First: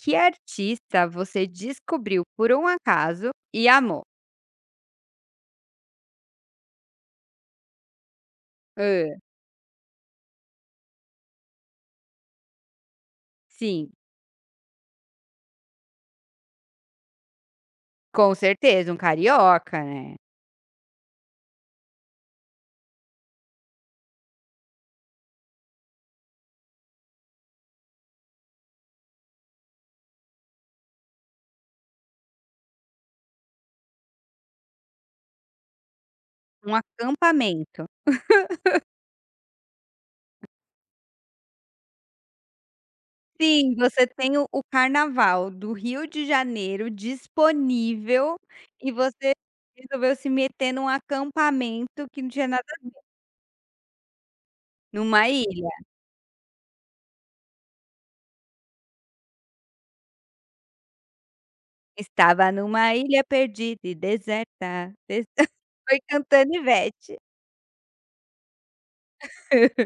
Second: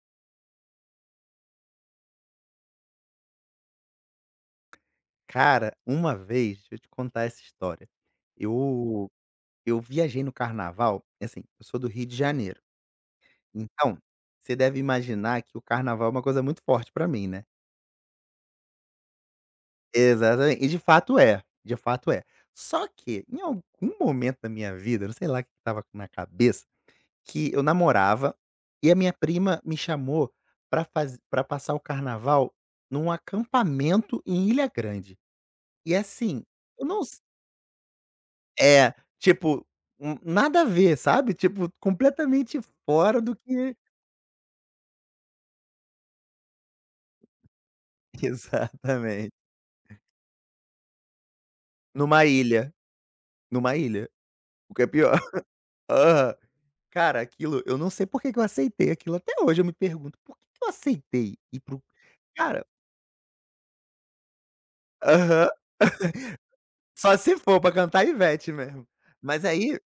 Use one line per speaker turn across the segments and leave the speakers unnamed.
Que artista você descobriu por um acaso e amou?
Cara, uma vez, deixa eu te contar essa história. Eu
Hã,
eu viajei no carnaval, assim, eu sou do Rio de Janeiro,
sim,
então, você deve imaginar que o carnaval é uma coisa muito forte pra mim, né.
com certeza, um carioca, né.
Exatamente, e de fato é, de fato é. Só que em algum momento da minha vida, eu não sei lá o que estava na cabeça, que eu namorava e a minha prima me chamou pra faz para passar o carnaval num acampamento em Ilha Grande. E assim,
Um
eu não.
acampamento.
É, tipo, nada a ver, sabe, tipo, completamente fora do
Sim,
que.
você tem o carnaval do Rio de Janeiro disponível e
Exatamente.
você resolveu se meter num acampamento que
Numa
não tinha nada
ilha, numa ilha, o que é pior.
numa ilha.
Aham. Cara, aquilo eu não sei por que que eu aceitei aquilo, até hoje eu me pergunto: "Por que que eu aceitei ir para o."
Estava
Cara.
numa ilha perdida e deserta, des
Aham.
foi cantando
Só
Ivete.
se for pra cantar Ivete mesmo. Mas aí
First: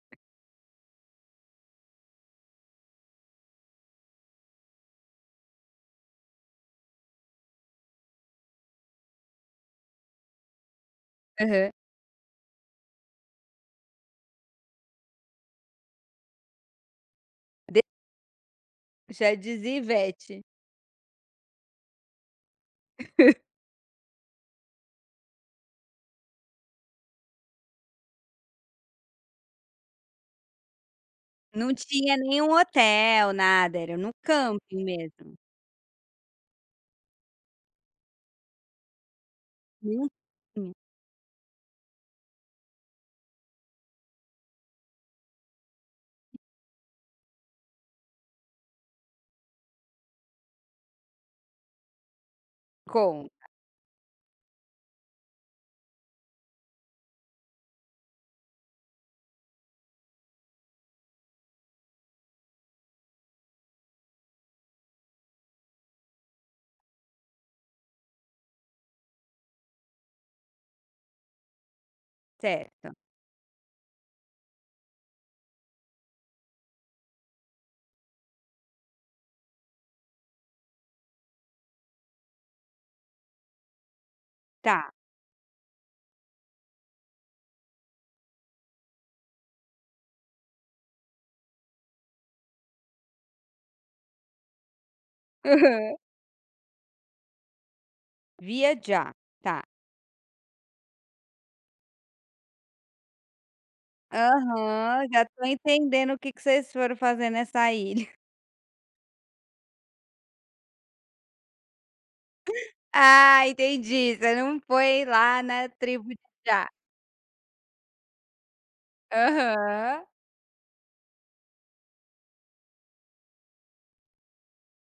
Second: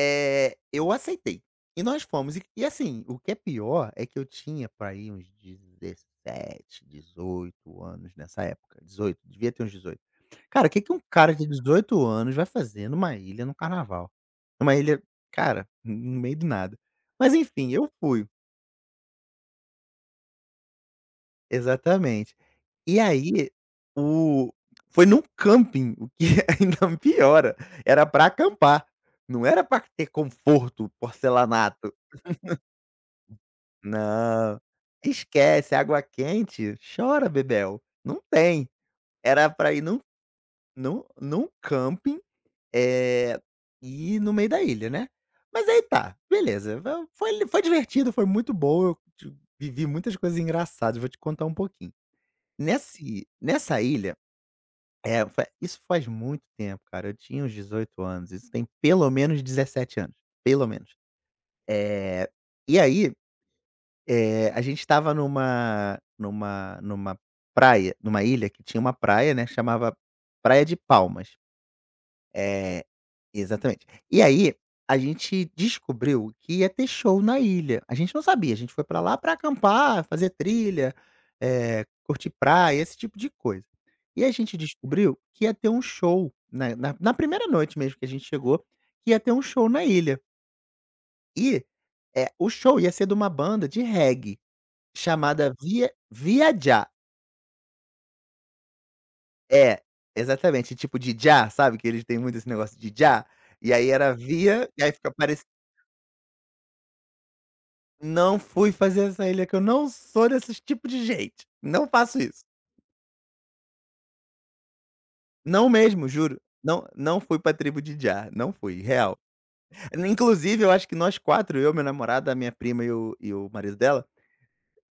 Eu aceitei. E nós fomos. E assim, o que é pior é que eu tinha por aí uns 17, 18 anos nessa época. Dezoito, devia ter uns dezoito. Cara, o que que um cara de
Aham.
18 anos vai fazer numa ilha no carnaval? Numa ilha, cara, no meio do nada. Mas enfim,
De
eu fui.
Já dizia Ivete.
Exatamente. E aí, o foi num camping, o que ainda piora. Era pra acampar, não era pra ter conforto,
Não
porcelanato.
tinha nenhum hotel, nada, era no
Não,
camping mesmo.
esquece, água quente, chora Bebel, não tem. Era pra ir num
Não tinha.
num camping, eh, e no meio da ilha, né. Mas aí tá, beleza, va foi foi divertido, foi muito bom, eu ti vivi muitas coisas engraçadas, vou te contar um pouquinho. Nesse
Com,
nessa ilha, é, fa isso faz muito tempo, cara, eu tinha uns 18 anos, isso tem pelo menos 17 anos, pelo menos. Eh, e aí, a gente estava numa numa praia, numa ilha que tinha uma praia, né, chamava Praia de Palmas. É,
Certo.
exatamente. E aí, a gente descobriu que ia ter show na ilha. A gente não sabia, a gente foi pra lá pra acampar, fazer trilha, curtir praia, esse tipo de coisa. E a gente
Tá.
descobriu que ia ter um show na na primeira noite mesmo que a gente chegou, que ia ter um show na ilha. E, o show ia ser de uma banda de reggae. Chamada
Aham.
viajar.
Viajar, tá.
É, exatamente, tipo de já, sabe, que eles têm muito esse negócio de já, e aí era via, e aí
Aham,
fica
já
parec.
tô entendendo o que que vocês foram fazer nessa ilha.
Não fui fazer essa ilha que eu não sou desse tipo de gente, não faço isso.
Ah, entendi, você não foi lá na
Não
tribo
mesmo,
de
juro,
Jah.
não fui pra tribo de já, não fui, real.
Aham,
Inclusive eu acho que nós quatro, eu, meu namorado, a minha prima e o marido dela,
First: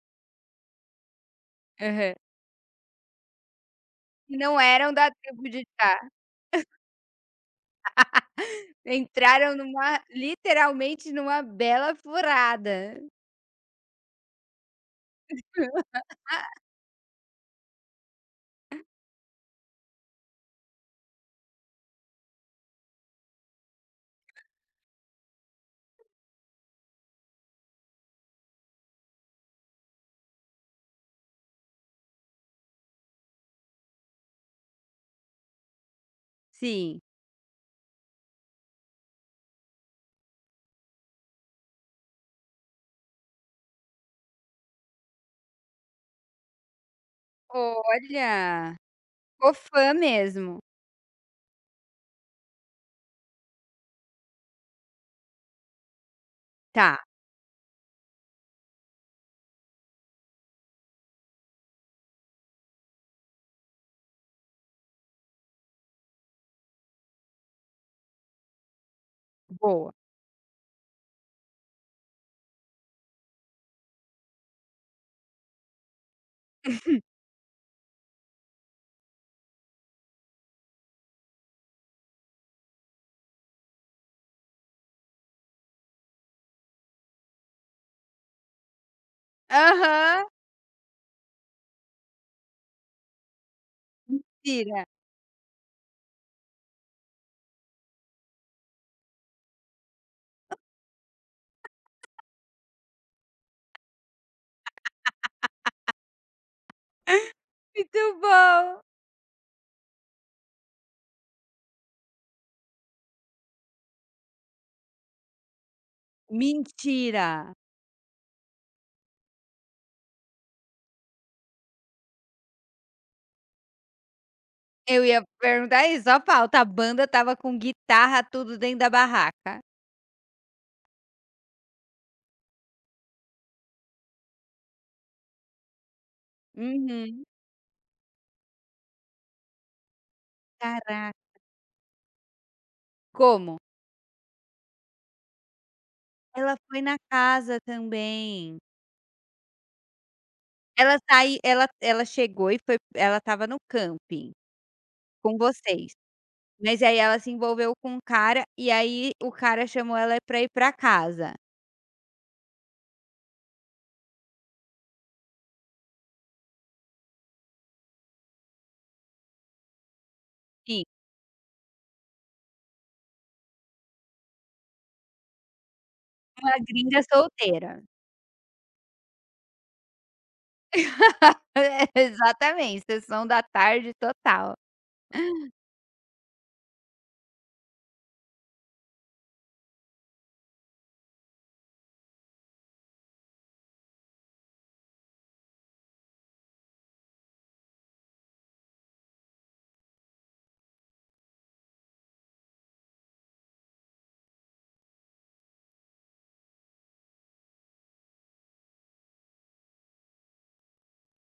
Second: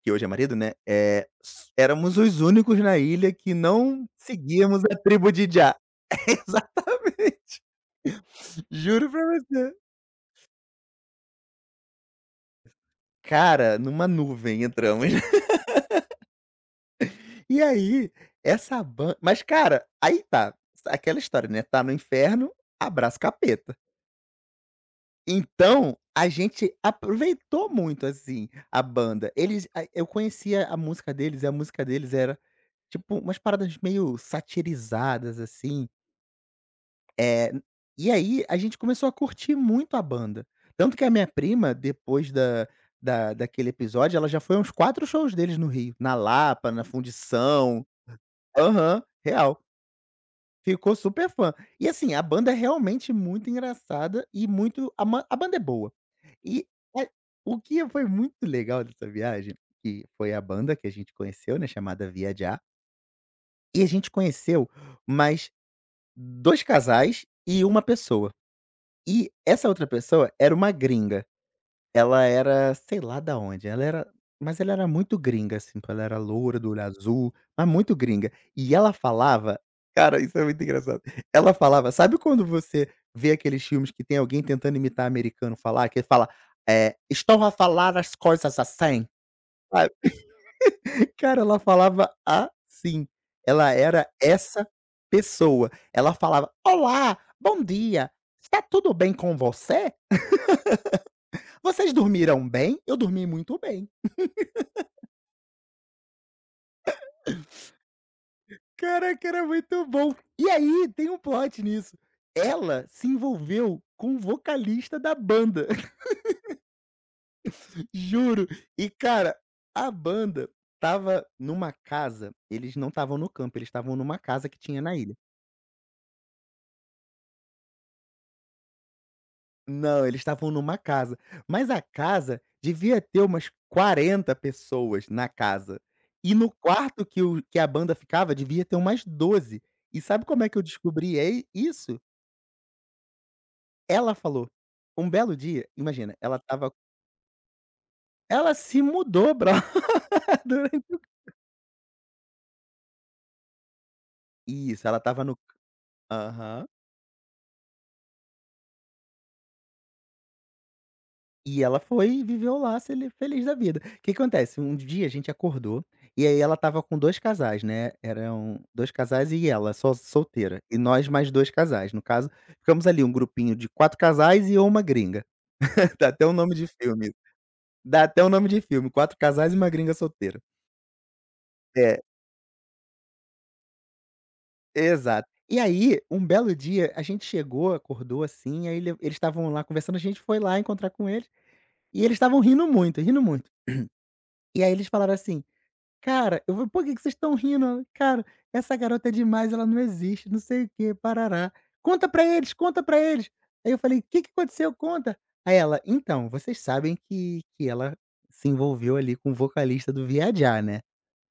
que hoje é marido, né, é s
aham.
éramos os únicos na ilha que não
Não
seguíamos
eram
a
da
tribo
tribo
de
de
já.
Jah.
Exatamente, juro pra
Entraram
você.
numa literalmente numa bela furada.
Cara, numa nuvem entramos. E aí, essa banda, mas cara, aí tá, aquela história, né, tá no inferno, abraça capeta. Então, a gente aproveitou muito, assim, a banda. Eles a eu conhecia a música deles, e a música deles era, tipo, umas paradas meio satirizadas, assim.
Sim.
Eh, e aí a gente começou a curtir muito a banda. Tanto que a minha prima, depois da daquele episódio, ela já foi a uns 4 shows deles no Rio, na Lapa, na Fundição.
Olha,
Aham,
ficou
real.
fã mesmo.
Ficou super fã. E assim, a banda é realmente muito engraçada e muito, a banda é boa. E
Tá.
a o que foi muito legal dessa viagem, que foi a banda que a gente conheceu, né, chamada Viajar, e a gente conheceu mais 2 casais e uma pessoa. E essa outra
Boa.
pessoa era uma gringa. Ela era sei lá da onde, ela era, mas ela era muito gringa, assim, tipo, ela era loura, do olho azul, mas muito gringa. E ela falava, cara, isso é muito engraçado. Ela falava, sabe quando você vê aqueles filmes que tem alguém tentando imitar americano falar, que ele fala, "Estão a falar as coisas assim", sabe.
Aham.
Cara, ela falava assim. Ela era essa
Mentira.
pessoa. Ela falava: "Olá, bom dia, está tudo bem com você? Vocês dormiram bem? Eu dormi muito bem."
Muito bom.
Caraca, era muito bom. E aí, tem um plot nisso. Ela se envolveu com o vocalista da banda,
Mentira.
juro. E cara, a banda estava numa casa, eles não estavam no campo, eles estavam numa casa que tinha na
Eu
ilha.
ia perguntar isso, só falta, a banda tava com guitarra, tudo dentro da barraca.
Não, eles estavam numa casa, mas a casa devia ter umas 40 pessoas na casa. E no quarto que
Uhum.
o que a banda ficava devia ter umas 12. E sabe como é que eu
Caraca.
descobri ei isso?
Como?
Ela falou. Um belo dia, imagina,
Ela foi na casa
ela
também.
se mudou, brother.
Ela sai ela ela chegou e foi ela estava no camping
Isso, ela estava no.
com vocês,
Aham.
mas aí ela se envolveu com um cara, e aí o cara chamou ela pra ir pra casa.
E ela foi e viveu lá sele feliz da vida. O Que acontece, um dia a gente acordou, e aí ela estava com 2 casais, né, eram 2 casais e ela só solteira, e
Sim,
nós mais dois casais, no caso, ficamos ali um grupinho de 4 casais e uma gringa. Dá até um
uma
nome de
gringa
filme,
solteira.
dá até um nome de filme, 4 casais e uma gringa solteira.
É,
É.
exatamente, sessão da tarde total.
Exato. E aí, um belo dia, a gente chegou, acordou assim, aí eles estavam lá conversando, a gente foi lá encontrar com eles, e eles estavam rindo muito, rindo muito. E aí eles falaram assim: "Cara, eu vou por que que vocês estão rindo? Cara, essa garota é demais, ela não existe, não sei o que. Parará. Conta pra eles, conta pra eles." Aí eu falei: "O "Que que aconteceu? Conta." Aí ela: "Então, vocês sabem que ela se envolveu ali com o vocalista do Viajá, né?"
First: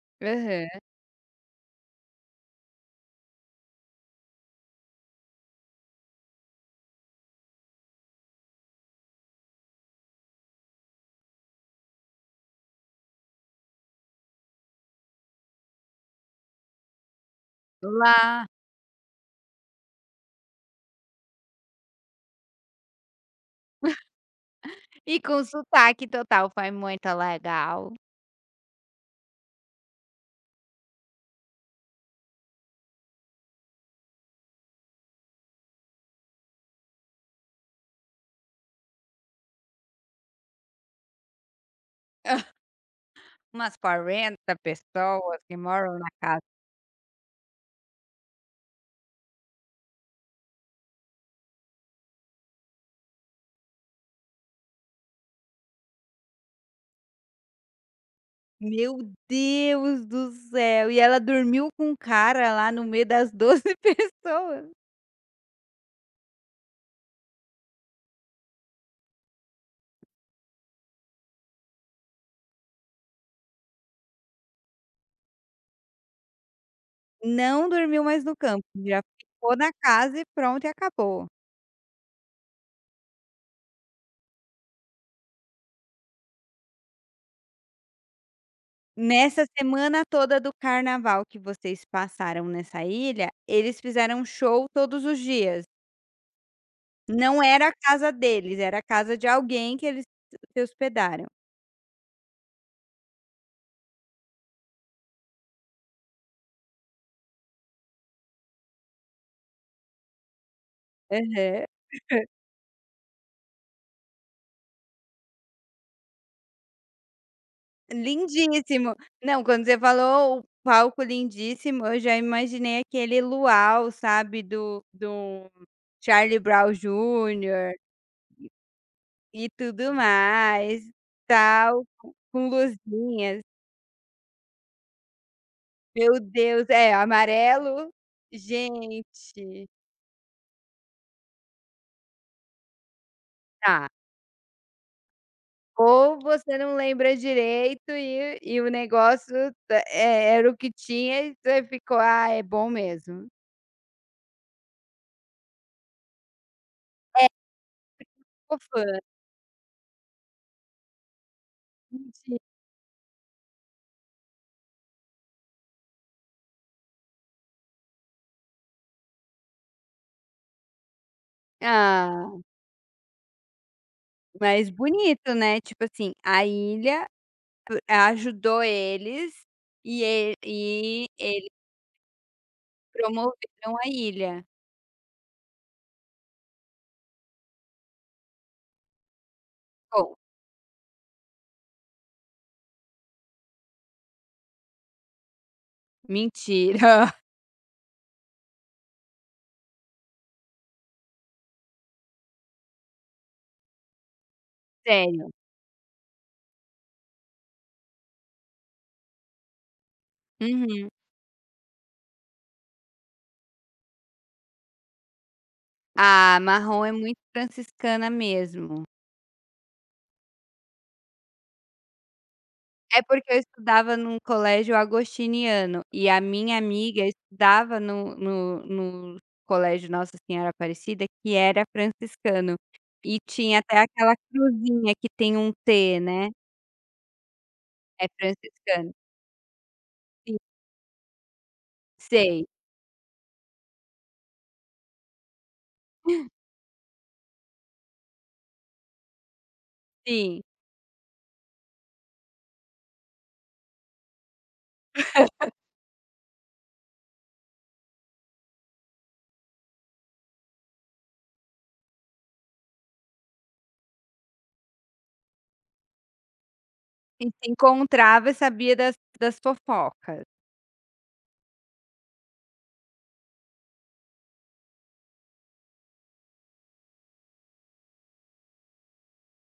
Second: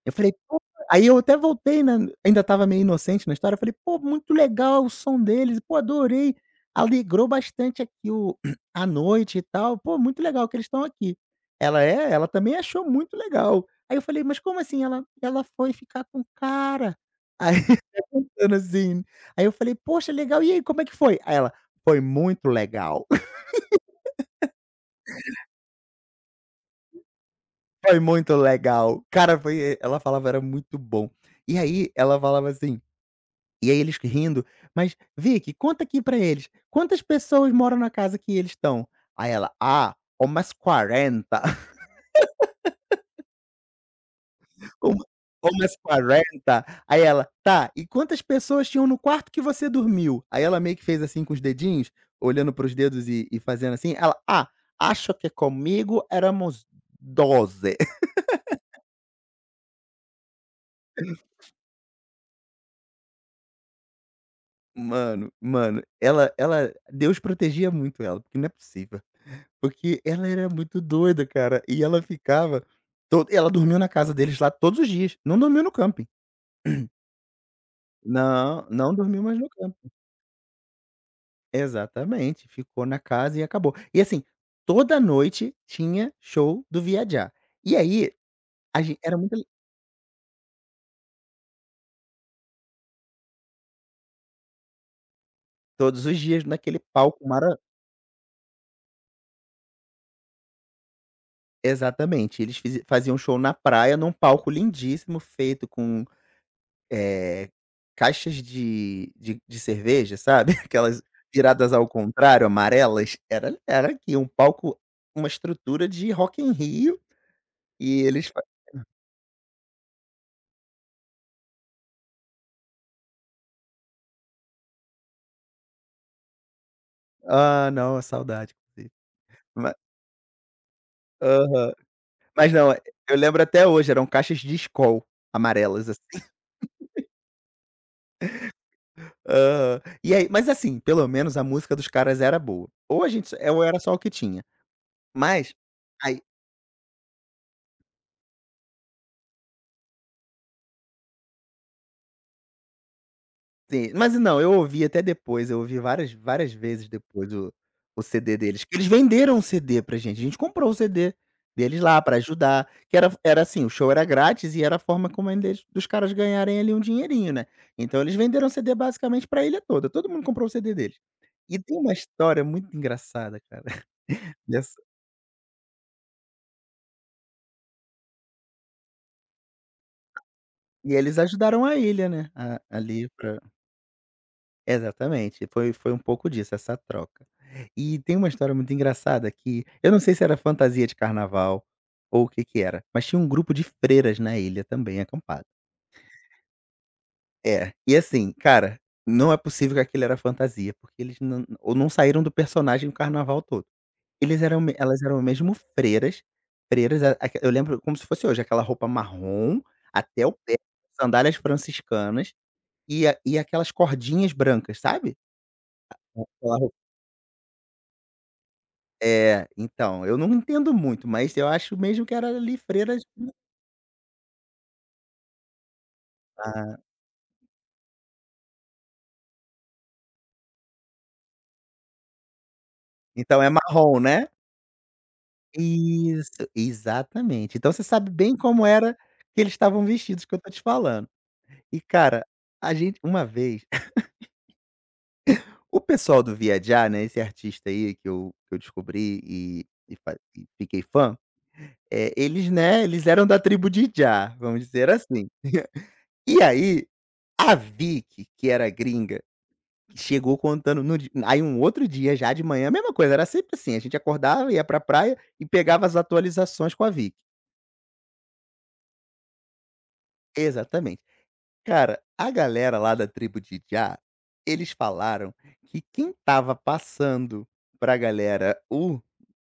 Eu falei: "Pô."
Aham.
Aí eu até voltei, né, ainda estava meio inocente na história, eu falei: "Pô, muito legal o som deles, pô, adorei, alegrou bastante aqui o a noite e tal, pô, muito legal que eles estão aqui." Ela: "É?" Ela também achou muito legal. Aí eu falei: "Mas como assim?" Ela foi ficar com o cara. Aí
Lá
contando assim, aí eu falei: "Poxa, legal, e aí, como é que foi?" Aí ela: "Foi muito legal,
e com sotaque total, foi muito legal.
foi muito legal." Cara, foi, eh, ela falava era muito bom. E aí ela falava assim. E aí eles rindo, "mas Vicky, conta aqui pra eles, quantas pessoas moram na casa que eles estão?" Aí ela: "Ah, umas quarenta."
Umas 40
uma
pessoas que
umas
moram na casa.
quarenta. Aí ela: "Tá, e quantas pessoas tinham no quarto que você dormiu?" Aí ela meio que fez assim com os dedinhos, olhando para os dedos e fazendo assim, ela: "Ah, acho que comigo éramos 12."
Meu Deus do céu! E ela dormiu com um cara lá no meio das 12 pessoas.
Mano, mano, ela Deus protegia muito ela, porque não é possível. Porque ela era muito doida, cara, e ela ficava, to ela dormiu na casa deles lá todos os dias, não dormiu no camping.
Não dormiu mais no campo,
Não, não
já
dormiu mais no
ficou na
camping.
casa e pronto e acabou.
Exatamente, ficou na casa e acabou. E assim, toda noite tinha show do Viajá. E aí, a gen era muito,
Nessa semana toda do carnaval que vocês passaram nessa ilha, eles fizeram show todos os dias?
todos os dias, naquele palco
Não
mara,
era a casa deles, era a casa de alguém que eles se hospedaram.
exatamente, eles fize faziam show na praia, num palco lindíssimo feito com, Eh, caixas de cerveja, sabe, aquelas
Aham.
viradas ao contrário, amarelas, era, era aqui um palco, uma estrutura de Rock em Rio, e eles fa
Lindíssimo. Não, quando você falou o palco lindíssimo, eu já imaginei aquele luau, sabe, do Charlie Brown
ah,
Jr.
não, saudade, inclusive.
e
Ma
tudo mais,
aham.
tal, com
Mas não, eu lembro
luzinhas.
até hoje, eram caixas de Skol, amarelas, assim.
Meu Deus, é amarelo? Gente.
Aham. E aí, mas assim, pelo menos a música dos caras era boa. Ou a gente, ou era
Tá.
só o que tinha. Mas,
Ou
aí,
você não lembra direito e o negócio era o que tinha e você ficou: "Ah, é bom mesmo".
sim, mas não, eu ouvi até depois, eu ouvi várias vezes
É,
depois o CD
sou
deles, que
fã.
eles venderam o CD pra gente, a gente comprou o CD deles lá pra
Mentira.
ajudar, que era assim, o show era grátis e era a forma como eles dos caras ganharem ali um dinheirinho, né. Então eles venderam o CD basicamente pra ilha toda, todo mundo comprou o CD deles. E tem uma
Ah.
história muito engraçada, cara,
Mas
dessa.
bonito, né, tipo assim, a ilha ajudou eles e
E
e
eles
eles
ajudaram a ilha, né, a ali pra,
promoveram a ilha.
exatamente, foi um pouco disso, essa troca. E tem uma história muito engraçada que eu não
Bom,
sei se era fantasia de carnaval ou o que que era, mas tinha um grupo de freiras na ilha também acampado.
mentira.
É, e assim, cara, não é possível que aquilo era fantasia, porque eles não, ou não saíram do personagem o carnaval todo. Eles eram me elas eram
Sério.
mesmo freiras, freiras, a aque, eu lembro como se fosse hoje, aquela roupa marrom até o pé,
Uhum.
sandálias franciscanas e aquelas cordinhas brancas, sabe?
Ah,
Aquela.
marrom é muito franciscana mesmo.
É, então, eu não entendo muito, mas eu acho mesmo que era
É
Livreiras
porque
do.
eu estudava num colégio agostiniano, e a minha
Ah,
amiga estudava no colégio Nossa Senhora Aparecida, que era franciscano, e
então é
tinha até
marrom,
aquela
né?
cruzinha que tem um T, né,
Isso, exatamente. Então você
é
sabe bem como
franciscano.
era que eles estavam vestidos, que
Sim,
eu tô te falando. E cara,
sei,
a gente uma vez o pessoal do Viajar, né, esse artista aí que eu descobri e e fa
sim.
e fiquei fã, eles, né, eles eram da tribo de Jah, vamos dizer assim. E aí, a Vicky, que era gringa. Chegou contando no di aí um outro dia já de manhã, a mesma coisa, era sempre assim, a gente acordava, ia pra praia e pegava as atualizações com a Vic
E se encontrava e sabia das fofocas.
Exatamente. Cara, a galera lá da tribo de Jah, eles falaram que quem estava passando pra galera o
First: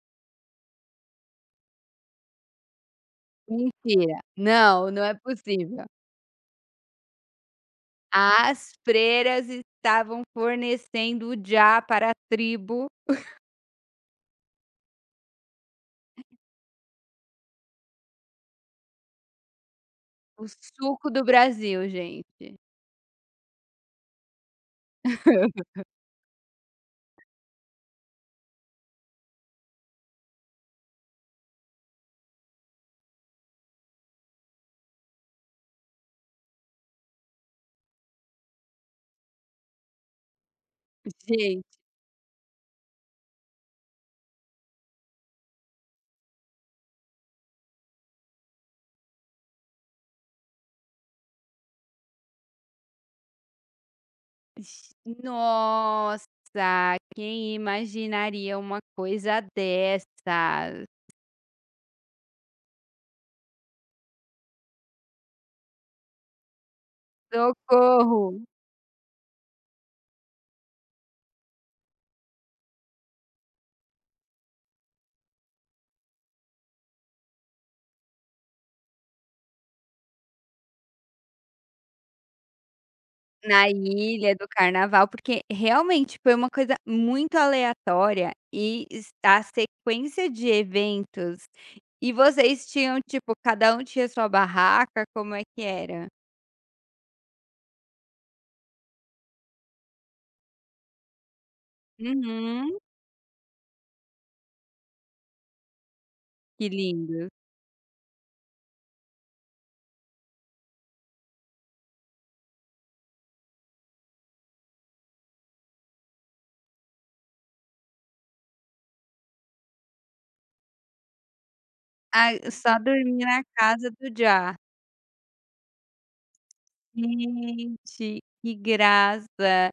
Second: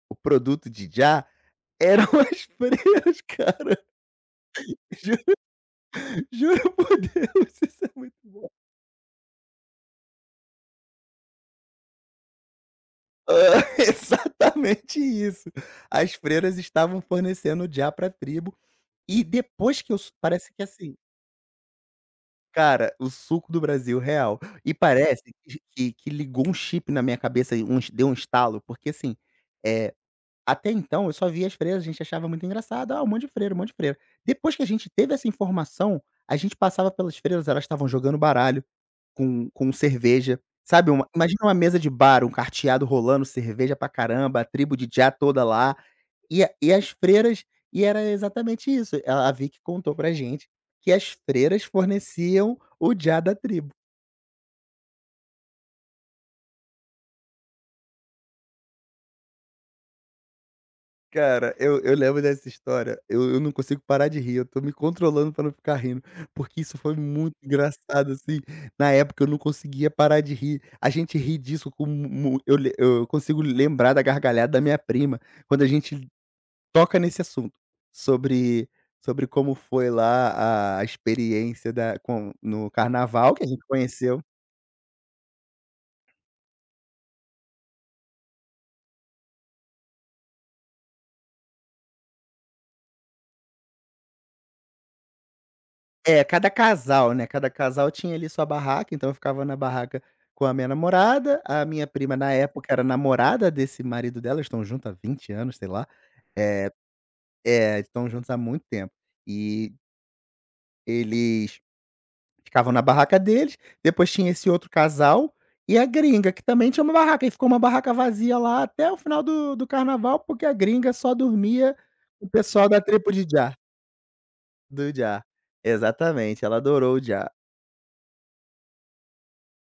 o produto de Jah eram as freiras, cara.
Mentira, não, não é
Ju
possível.
juro por Deus, isso é muito bom.
As freiras estavam fornecendo já para a tribo
Exatamente isso. As freiras estavam fornecendo o Jah pra tribo. E depois que eu s
o
parece que assim,
suco do Brasil, gente.
cara, o suco do Brasil, real. E parece que ligou um chip na minha cabeça e deu um estalo, porque assim, eh, até então eu só via as freiras, a gente achava muito engraçado, "ah, um monte de freira, um monte de freira". Depois que a gente teve essa informação, a gente passava pelas freiras, elas estavam jogando baralho com cerveja, sabe, uma imagina uma
Gente,
mesa de bar, um carteado rolando, cerveja pra caramba, a tribo de já toda lá. E a e as freiras e era exatamente isso, a Vicky contou pra gente que as freiras forneciam o jah da tribo.
nossa, quem imaginaria uma coisa dessa?
Cara, eu lembro dessa história, eu não consigo parar de rir, eu tô me controlando pra não ficar rindo, porque isso foi muito engraçado,
Socorro!
assim, na época eu não conseguia parar de rir, a gente ri disso com mu eu le eu consigo lembrar da gargalhada da minha prima, quando a gente toca nesse assunto, sobre sobre como foi lá a experiência da com no carnaval que a gente
Na
conheceu.
ilha do carnaval, porque realmente foi uma coisa muito aleatória e s a sequência de eventos e vocês tinham, tipo, cada um tinha sua barraca, como é que era?
É, cada casal, né, cada casal tinha ali sua barraca, então eu ficava na barraca com a minha namorada, a minha prima na
Uhum,
época era namorada desse marido dela, eles estão juntos há 20 anos, sei lá.
que
É,
lindo.
é, estão juntos há muito tempo. E eles ficavam na barraca deles, depois tinha esse outro casal e a gringa, que também tinha uma barraca, e ficou uma barraca vazia lá até o final do carnaval, porque a gringa só dormia com
Ah,
o pessoal
só
da tribo de
dormir na
Jah,
casa do Já.
do Jah. Exatamente, ela adorou o Jah.
Gente, que graça!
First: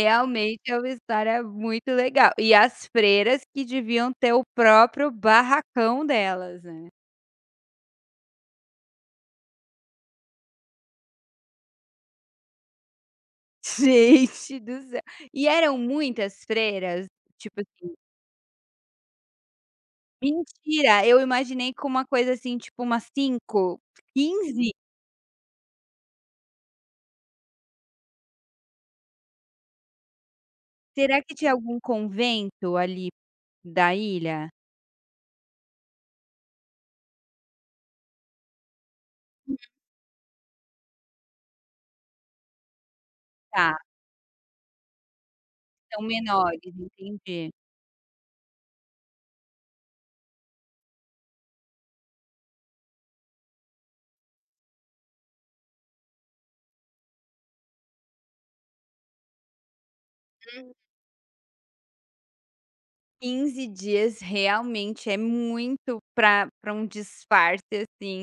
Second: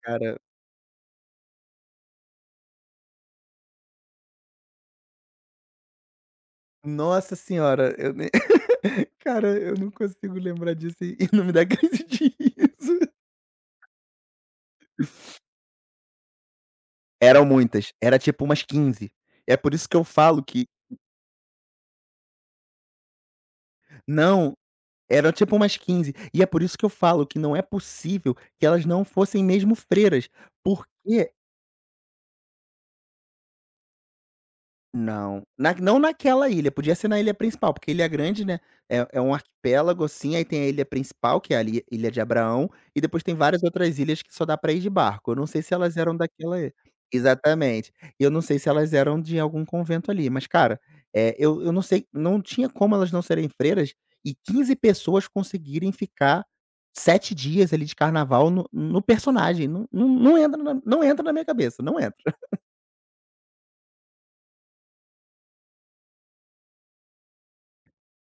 Cara,
é uma história muito legal. E as freiras que deviam ter o próprio barracão delas, né.
nossa senhora, eu nem cara, eu não consigo lembrar disso e não me dá crise de riso.
Gente do céu! E eram muitas freiras?
Eram
Tipo
muitas,
assim,
era tipo umas 15. É por isso que eu falo que
mentira, eu imaginei com uma coisa assim, tipo umas 5,
não.
15.
Era tipo umas quinze. E é por isso que eu falo que não é possível que elas não fossem mesmo freiras,
Será
porque.
que tinha algum convento ali da ilha?
Não, naquela ilha, podia ser na ilha principal, porque ilha grande, né, é um arquipélago, assim, aí tem a ilha principal, que é a li Ilha de Abraão, e depois tem várias
Tá,
outras ilhas que só dá pra ir de barco, eu não sei se elas
são
eram
menores,
daquela
entendi.
exatamente. E eu não sei se elas eram de algum convento ali, mas cara, eu não sei, não tinha como elas não serem freiras e 15 pessoas conseguirem ficar 7 dias ali de carnaval no personagem, não não não entra na não entra na minha cabeça, não entra.
Quinze dias realmente é muito para um disfarce, assim.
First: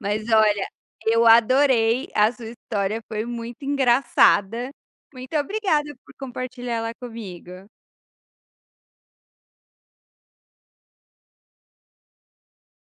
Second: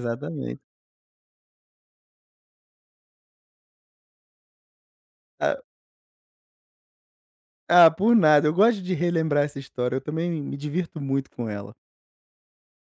Mas olha, eu adorei a sua história, foi muito engraçada. Muito
Ah,
obrigada por compartilhar ela comigo.
Ah, por nada. Eu gosto de relembrar essa história, eu também me divirto muito com ela.